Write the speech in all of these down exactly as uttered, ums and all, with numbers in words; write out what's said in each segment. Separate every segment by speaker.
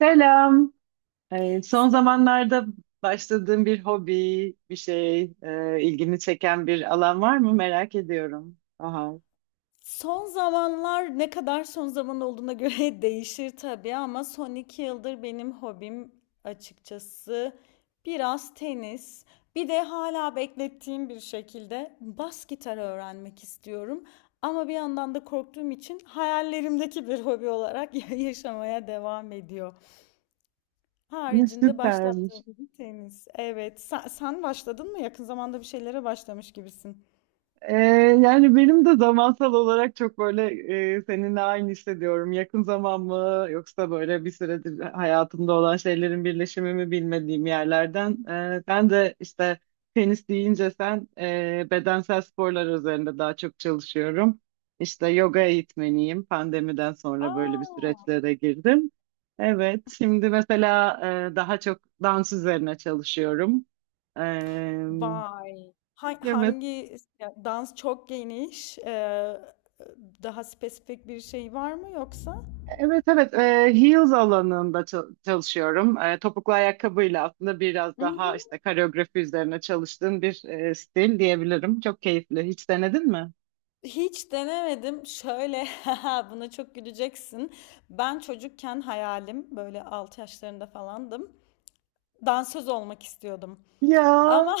Speaker 1: Selam. Ee, son
Speaker 2: İşte
Speaker 1: zamanlarda başladığın bir hobi, bir şey, e, ilgini çeken bir alan var mı? Merak ediyorum. Aha,
Speaker 2: Son zamanlar ne kadar son zaman olduğuna göre değişir tabii ama son iki yıldır benim hobim açıkçası biraz tenis. Bir de hala beklettiğim bir şekilde bas gitarı öğrenmek istiyorum. Ama bir yandan da korktuğum için hayallerimdeki bir hobi olarak ya- yaşamaya devam ediyor.
Speaker 1: ne
Speaker 2: Haricinde
Speaker 1: süpermiş.
Speaker 2: başlattığım bir tenis. Evet, sen, sen başladın mı? Yakın zamanda bir şeylere başlamış gibisin.
Speaker 1: Ee, Yani benim de zamansal olarak çok böyle e, seninle aynı hissediyorum. Yakın zaman mı yoksa böyle bir süredir hayatımda olan şeylerin birleşimi mi bilmediğim yerlerden. Ee, ben de işte tenis deyince sen e, bedensel sporlar üzerinde daha çok çalışıyorum. İşte yoga eğitmeniyim. Pandemiden sonra böyle bir
Speaker 2: Aa.
Speaker 1: süreçlere girdim. Evet, şimdi mesela e, daha çok dans üzerine çalışıyorum. Ee,
Speaker 2: Vay! Ha-
Speaker 1: Evet
Speaker 2: hangi ya, dans çok geniş? Eee, daha spesifik bir şey var mı yoksa?
Speaker 1: Evet evet, e, heels alanında çal- çalışıyorum. E, topuklu ayakkabıyla aslında biraz daha
Speaker 2: Hmm,
Speaker 1: işte koreografi üzerine çalıştığım bir e, stil diyebilirim. Çok keyifli. Hiç denedin mi?
Speaker 2: hiç denemedim. Şöyle haha, buna çok güleceksin. Ben çocukken hayalim böyle altı yaşlarında falandım. Dansöz olmak istiyordum.
Speaker 1: Ya,
Speaker 2: Ama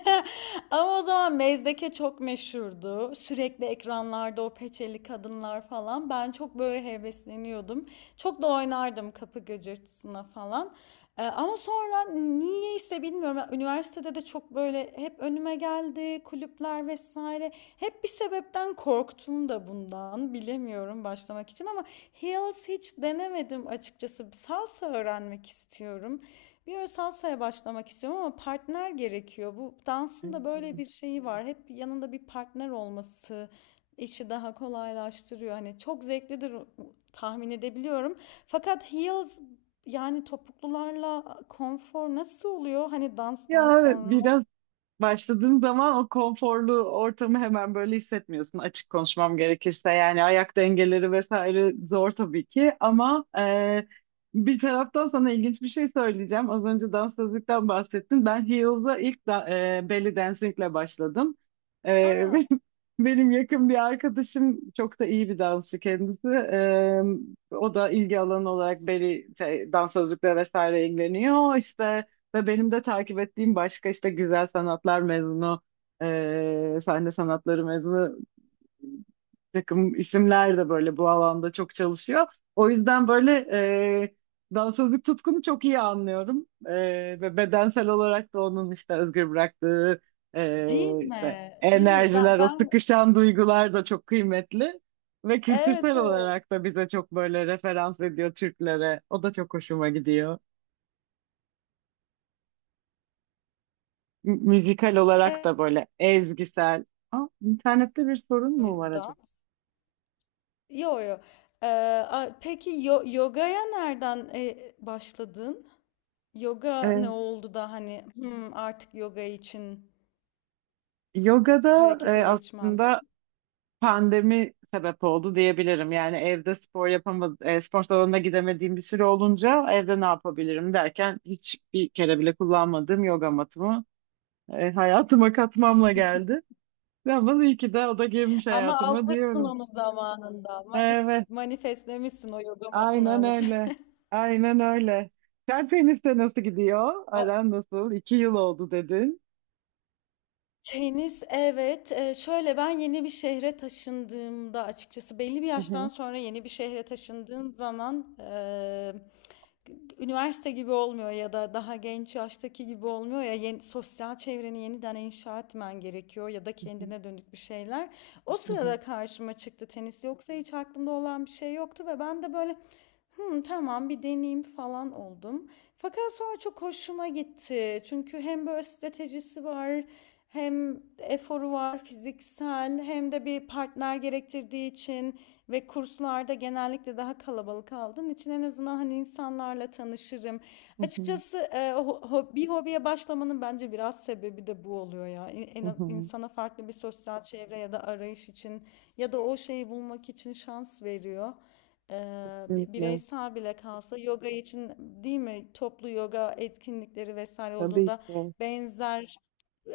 Speaker 2: ama o zaman Mezdeke çok meşhurdu. Sürekli ekranlarda o peçeli kadınlar falan. Ben çok böyle hevesleniyordum. Çok da oynardım kapı gıcırtısına falan. Ee, ama sonra niyeyse bilmiyorum. Yani üniversitede de çok böyle hep önüme geldi kulüpler vesaire. Hep bir sebepten korktum da bundan. Bilemiyorum başlamak için ama heels hiç denemedim açıkçası. Salsa öğrenmek istiyorum. Bir ara salsaya başlamak istiyorum ama partner gerekiyor. Bu dansın da böyle
Speaker 1: evet.
Speaker 2: bir şeyi var. Hep yanında bir partner olması işi daha kolaylaştırıyor. Hani çok zevklidir, tahmin edebiliyorum. Fakat heels, yani topuklularla konfor nasıl oluyor? Hani danstan
Speaker 1: Ya, evet,
Speaker 2: sonra.
Speaker 1: biraz, başladığın zaman o konforlu ortamı hemen böyle hissetmiyorsun açık konuşmam gerekirse. Yani ayak dengeleri vesaire zor tabii ki ama e, bir taraftan sana ilginç bir şey söyleyeceğim. Az önce sözlükten bahsettin. Ben Heels'a ilk da, e, belly dancingle başladım. E,
Speaker 2: Aa,
Speaker 1: benim yakın bir arkadaşım çok da iyi bir dansçı kendisi. E, o da ilgi alanı olarak belly şey, dans sözlükle vesaire ilgileniyor. İşte ve benim de takip ettiğim başka işte güzel sanatlar mezunu, e, sahne sanatları mezunu bir takım isimler de böyle bu alanda çok çalışıyor. O yüzden böyle e, dansözlük tutkunu çok iyi anlıyorum. E, ve bedensel olarak da onun işte özgür bıraktığı e,
Speaker 2: değil
Speaker 1: işte
Speaker 2: mi? Değil mi? Ben
Speaker 1: enerjiler, o
Speaker 2: ben
Speaker 1: sıkışan duygular da çok kıymetli. Ve
Speaker 2: evet,
Speaker 1: kültürsel
Speaker 2: evet.
Speaker 1: olarak da bize çok böyle referans ediyor Türklere. O da çok hoşuma gidiyor. Mü- müzikal olarak da böyle ezgisel. Aa, internette bir sorun mu
Speaker 2: Evet,
Speaker 1: var acaba?
Speaker 2: dans. Yo yo. Ee, a- peki, yo- yogaya nereden e, başladın? Yoga ne
Speaker 1: Ee,
Speaker 2: oldu da hani, "Hmm, artık yoga için
Speaker 1: Yogada
Speaker 2: harekete
Speaker 1: e,
Speaker 2: geçmem"
Speaker 1: aslında
Speaker 2: dedi.
Speaker 1: pandemi sebep oldu diyebilirim. Yani evde spor yapamadım, spor salonuna gidemediğim bir süre olunca evde ne yapabilirim derken hiçbir kere bile kullanmadığım yoga matımı e, hayatıma katmamla geldi. Ama iyi ki de o da girmiş
Speaker 2: Ama
Speaker 1: hayatıma
Speaker 2: almışsın
Speaker 1: diyorum.
Speaker 2: onu zamanında. Manif
Speaker 1: Evet.
Speaker 2: manifestlemişsin o yoga matını
Speaker 1: Aynen
Speaker 2: alıp.
Speaker 1: öyle. Aynen öyle. Sen teniste nasıl gidiyor? Aran nasıl? İki yıl oldu dedin.
Speaker 2: Tenis, evet. Eee, şöyle, ben yeni bir şehre taşındığımda açıkçası belli bir
Speaker 1: Hı
Speaker 2: yaştan
Speaker 1: hı.
Speaker 2: sonra yeni bir şehre taşındığın zaman eee, üniversite gibi olmuyor ya da daha genç yaştaki gibi olmuyor ya, yeni sosyal çevreni yeniden inşa etmen gerekiyor ya da
Speaker 1: Hı
Speaker 2: kendine dönük bir şeyler. O
Speaker 1: hı.
Speaker 2: sırada karşıma çıktı tenis. Yoksa hiç aklımda olan bir şey yoktu ve ben de böyle hı, tamam bir deneyim falan oldum. Fakat sonra çok hoşuma gitti. Çünkü hem böyle stratejisi var, hem eforu var fiziksel, hem de bir partner gerektirdiği için ve kurslarda genellikle daha kalabalık aldığın için en azından hani insanlarla tanışırım.
Speaker 1: Hı hı.
Speaker 2: Açıkçası e, bir hobiye başlamanın bence biraz sebebi de bu oluyor ya. En, en
Speaker 1: Hı
Speaker 2: az
Speaker 1: hı.
Speaker 2: insana farklı bir sosyal çevre ya da arayış için ya da o şeyi bulmak için şans veriyor. Eee, bi-
Speaker 1: Kesinlikle.
Speaker 2: Bireysel bile kalsa yoga için değil mi, toplu yoga etkinlikleri vesaire
Speaker 1: Tabii
Speaker 2: olduğunda
Speaker 1: ki.
Speaker 2: benzer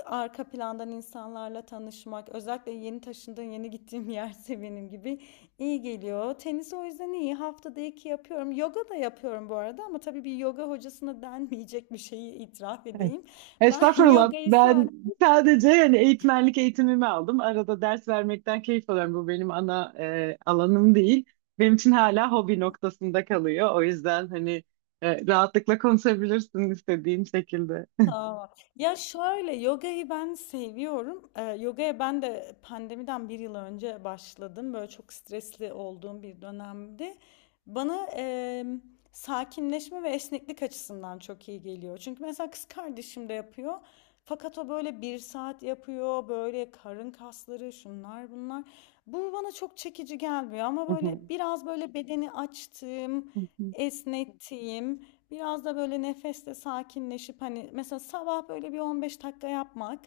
Speaker 2: arka plandan insanlarla tanışmak, özellikle yeni taşındığım, yeni gittiğim yerse benim gibi iyi geliyor. Tenis o yüzden iyi, haftada iki yapıyorum, yoga da yapıyorum bu arada ama tabii bir yoga hocasına denmeyecek bir şeyi itiraf
Speaker 1: Evet.
Speaker 2: edeyim. Ben
Speaker 1: Estağfurullah.
Speaker 2: yogayı
Speaker 1: Ben
Speaker 2: sadece
Speaker 1: sadece yani eğitmenlik eğitimimi aldım. Arada ders vermekten keyif alıyorum. Bu benim ana e, alanım değil. Benim için hala hobi noktasında kalıyor. O yüzden hani e, rahatlıkla konuşabilirsin istediğin şekilde.
Speaker 2: tamam. Ya şöyle, yogayı ben seviyorum. Ee, yogaya ben de pandemiden bir yıl önce başladım. Böyle çok stresli olduğum bir dönemdi. Bana em, sakinleşme ve esneklik açısından çok iyi geliyor. Çünkü mesela kız kardeşim de yapıyor. Fakat o böyle bir saat yapıyor. Böyle karın kasları, şunlar bunlar. Bu bana çok çekici gelmiyor ama
Speaker 1: Hı
Speaker 2: böyle
Speaker 1: hı.
Speaker 2: biraz böyle bedeni açtığım,
Speaker 1: Hı hı.
Speaker 2: esnettiğim. Biraz da böyle nefesle sakinleşip hani mesela sabah böyle bir on beş dakika yapmak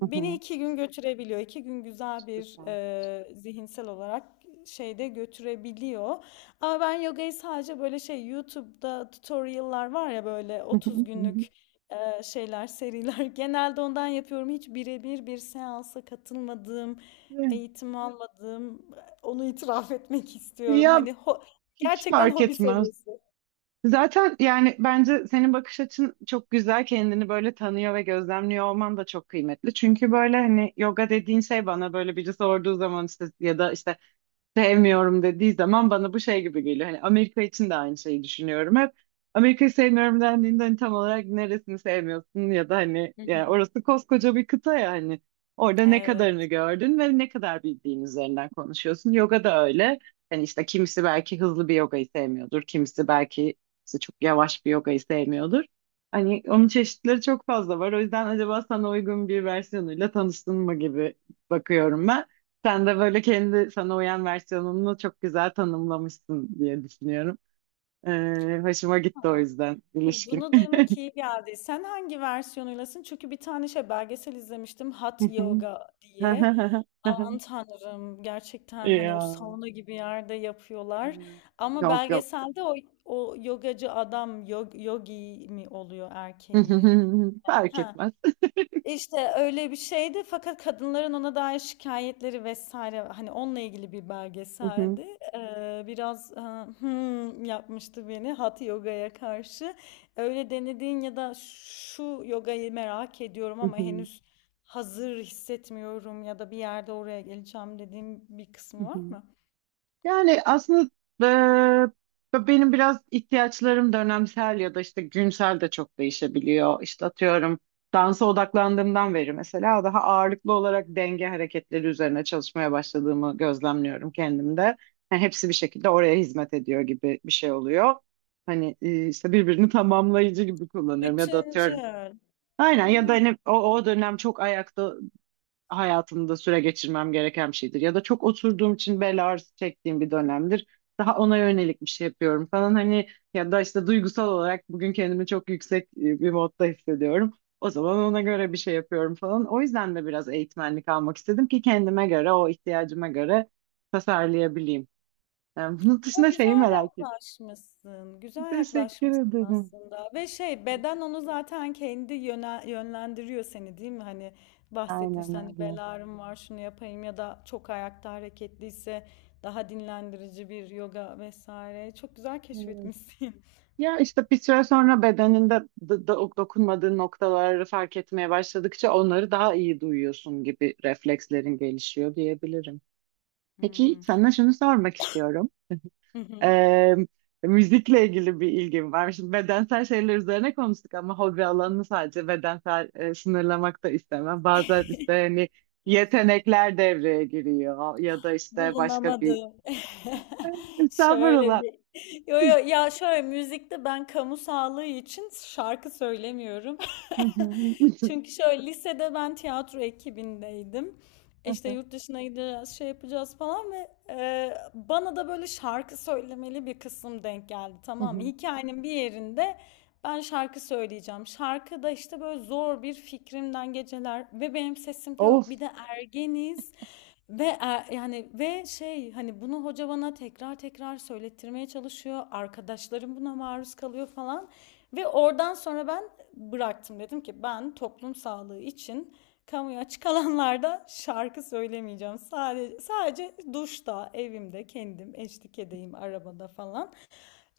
Speaker 1: Hı hı.
Speaker 2: iki gün götürebiliyor. İki gün güzel bir
Speaker 1: Süper.
Speaker 2: e, zihinsel olarak şeyde götürebiliyor. Ama ben yogayı sadece böyle şey, YouTube'da tutorial'lar var ya böyle otuz günlük e, şeyler, seriler, genelde ondan yapıyorum. Hiç birebir bir seansa katılmadığım, eğitim almadığım, onu itiraf etmek istiyorum.
Speaker 1: Ya,
Speaker 2: Hani ho-
Speaker 1: hiç
Speaker 2: gerçekten
Speaker 1: fark
Speaker 2: hobi
Speaker 1: etmez.
Speaker 2: seviyesi.
Speaker 1: Zaten yani bence senin bakış açın çok güzel. Kendini böyle tanıyor ve gözlemliyor olman da çok kıymetli. Çünkü böyle hani yoga dediğin şey bana böyle biri sorduğu zaman işte ya da işte sevmiyorum dediği zaman bana bu şey gibi geliyor. Hani Amerika için de aynı şeyi düşünüyorum hep. Amerika'yı sevmiyorum dendiğinde hani tam olarak neresini sevmiyorsun ya da hani
Speaker 2: Hı hı.
Speaker 1: yani orası koskoca bir kıta ya hani orada ne kadarını
Speaker 2: Evet.
Speaker 1: gördün ve ne kadar bildiğin üzerinden konuşuyorsun. Yoga da öyle. Hani işte kimisi belki hızlı bir yogayı sevmiyordur, kimisi belki işte çok yavaş bir yogayı sevmiyordur. Hani onun çeşitleri çok fazla var. O yüzden acaba sana uygun bir versiyonuyla tanıştın mı gibi bakıyorum ben. Sen de böyle kendi sana uyan versiyonunu çok güzel tanımlamışsın diye düşünüyorum. Ee, hoşuma gitti o yüzden
Speaker 2: Bu-
Speaker 1: ilişkin.
Speaker 2: Bunu duymak iyi geldi. Sen hangi versiyonuylasın? Çünkü bir tane şey belgesel izlemiştim, Hot Yoga diye. Aman tanrım, gerçekten hani o
Speaker 1: Ya.
Speaker 2: sauna gibi yerde yapıyorlar. Ama
Speaker 1: Yok, yok.
Speaker 2: belgeselde o, o yogacı adam yog, yogi mi oluyor erkeği?
Speaker 1: Fark
Speaker 2: Ha,
Speaker 1: etmez.
Speaker 2: işte öyle bir şeydi fakat kadınların ona dair şikayetleri vesaire, hani onunla ilgili bir belgeseldi. Eee, biraz, aaa, hımm, yapmıştı beni Hatha Yoga'ya karşı. Öyle denediğin ya da şu yogayı merak ediyorum ama henüz hazır hissetmiyorum ya da bir yerde oraya geleceğim dediğin bir kısmı var mı?
Speaker 1: Yani aslında eee, benim biraz ihtiyaçlarım dönemsel ya da işte günsel de çok değişebiliyor. İşte atıyorum dansa odaklandığımdan beri mesela daha ağırlıklı olarak denge hareketleri üzerine çalışmaya başladığımı gözlemliyorum kendimde. Yani hepsi bir şekilde oraya hizmet ediyor gibi bir şey oluyor. Hani e, işte birbirini tamamlayıcı gibi kullanıyorum ya da atıyorum.
Speaker 2: Bütüncül.
Speaker 1: Aynen ya da
Speaker 2: A!
Speaker 1: hani o, o dönem çok ayakta hayatımda süre geçirmem gereken bir şeydir. Ya da çok oturduğum için bel ağrısı çektiğim bir dönemdir. Daha ona yönelik bir şey yapıyorum falan hani ya da işte duygusal olarak bugün kendimi çok yüksek e, bir modda hissediyorum. O zaman ona göre bir şey yapıyorum falan. O yüzden de biraz eğitmenlik almak istedim ki kendime göre, o ihtiyacıma göre tasarlayabileyim. Yani bunun
Speaker 2: Ya
Speaker 1: dışında şeyi
Speaker 2: güzel
Speaker 1: merak ettim.
Speaker 2: yaklaşmışsın. Güzel
Speaker 1: Teşekkür
Speaker 2: yaklaşmışsın
Speaker 1: ederim.
Speaker 2: aslında. Ve şey, beden
Speaker 1: Teşekkür-
Speaker 2: onu zaten kendi yöne, yönlendiriyor seni, değil mi? Hani bahsettin
Speaker 1: Aynen
Speaker 2: işte, hani
Speaker 1: öyle.
Speaker 2: bel ağrım var, şunu yapayım ya da çok ayakta hareketliyse daha dinlendirici bir yoga vesaire. Çok güzel
Speaker 1: Evet.
Speaker 2: keşfetmişsin.
Speaker 1: Ya işte bir süre sonra bedeninde d- d- dokunmadığın noktaları fark etmeye başladıkça onları daha iyi duyuyorsun gibi reflekslerin gelişiyor diyebilirim. Peki
Speaker 2: Hmm.
Speaker 1: sana şunu sormak istiyorum. Ee, Müzikle ilgili bir ilgim var. Şimdi bedensel şeyler üzerine konuştuk ama hobi alanını sadece bedensel e, sınırlamak da istemem. Bazen işte hani yetenekler devreye giriyor ya da işte başka bir
Speaker 2: Bulunamadı. Şöyle
Speaker 1: estağfurullah.
Speaker 2: bir yo yo, ya şöyle müzikte ben kamu sağlığı için şarkı söylemiyorum.
Speaker 1: Hı hı.
Speaker 2: Çünkü şöyle, lisede ben tiyatro ekibindeydim. İşte yurt dışına gideceğiz, şey yapacağız falan ve e, bana da böyle şarkı söylemeli bir kısım denk geldi, tamam mı? Hikayenin bir yerinde ben şarkı söyleyeceğim. Şarkı da işte böyle zor bir fikrimden geceler ve benim sesim de yok.
Speaker 1: Of.
Speaker 2: Bir de ergeniz. Ve e, yani ve şey, hani bunu hoca bana tekrar tekrar söylettirmeye çalışıyor, arkadaşlarım buna maruz kalıyor falan. Ve oradan sonra ben bıraktım. Dedim ki ben toplum sağlığı için kamuya açık alanlarda şarkı söylemeyeceğim. Sadece sadece duşta, evimde, kendim, eşlik edeyim arabada falan.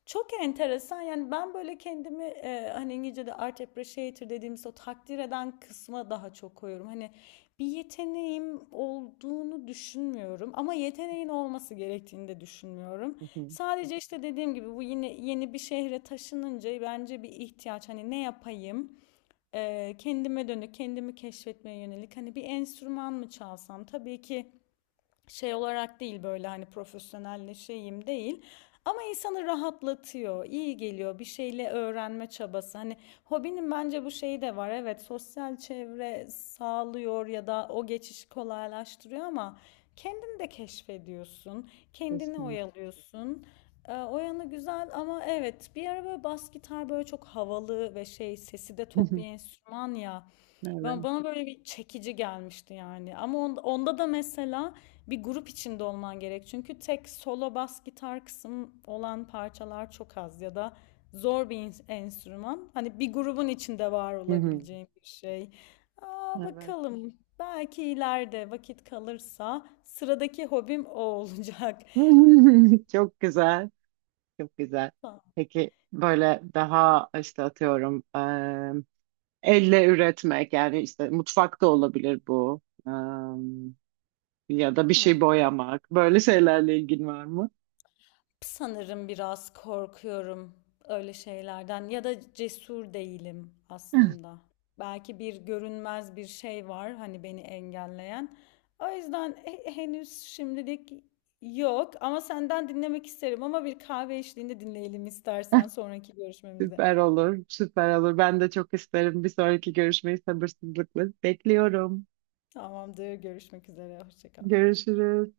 Speaker 2: Çok enteresan, yani ben böyle kendimi e, hani İngilizce'de art appreciator dediğimiz o takdir eden kısma daha çok koyuyorum. Hani bir yeteneğim olduğunu düşünmüyorum ama yeteneğin olması gerektiğini de düşünmüyorum.
Speaker 1: Hı hı.
Speaker 2: Sadece işte dediğim gibi bu yine, yeni bir şehre taşınınca bence bir ihtiyaç, hani ne yapayım? E, kendime dönük, kendimi keşfetmeye yönelik, hani bir enstrüman mı çalsam, tabii ki şey olarak değil, böyle hani profesyonelleşeyim değil. Ama insanı rahatlatıyor, iyi geliyor bir şeyle öğrenme çabası. Hani hobinin bence bu şeyi de var. Evet, sosyal çevre sağlıyor ya da o geçişi kolaylaştırıyor ama kendini de keşfediyorsun, kendini
Speaker 1: Kesinlikle.
Speaker 2: oyalıyorsun. Ee, O yanı güzel ama evet, bir ara böyle bas gitar böyle çok havalı ve şey, sesi de
Speaker 1: Hı
Speaker 2: tok
Speaker 1: hı.
Speaker 2: bir enstrüman ya. Ben,
Speaker 1: Evet.
Speaker 2: bana böyle bir çekici gelmişti yani. Ama on- onda da mesela bir grup içinde olman gerek. Çünkü tek solo bas gitar kısım olan parçalar çok az ya da zor bir enstrüman. Hani bir grubun içinde var
Speaker 1: Hı hı.
Speaker 2: olabileceğin bir şey. Aa,
Speaker 1: Evet.
Speaker 2: bakalım. Belki ileride vakit kalırsa sıradaki hobim o olacak.
Speaker 1: Çok güzel. Çok güzel. Peki böyle daha işte atıyorum eee, elle üretmek yani işte mutfak da olabilir bu. Eee, Ya da bir şey
Speaker 2: Hı.
Speaker 1: boyamak. Böyle şeylerle ilgin var mı?
Speaker 2: Sanırım biraz korkuyorum öyle şeylerden ya da cesur değilim aslında. Belki bir görünmez bir şey var hani beni engelleyen. O yüzden he- henüz şimdilik yok ama senden dinlemek isterim ama bir kahve eşliğinde dinleyelim istersen sonraki görüşmemizde.
Speaker 1: Süper olur. Süper olur. Ben de çok isterim. Bir sonraki görüşmeyi sabırsızlıkla bekliyorum.
Speaker 2: Tamamdır, görüşmek üzere, hoşça kal.
Speaker 1: Görüşürüz.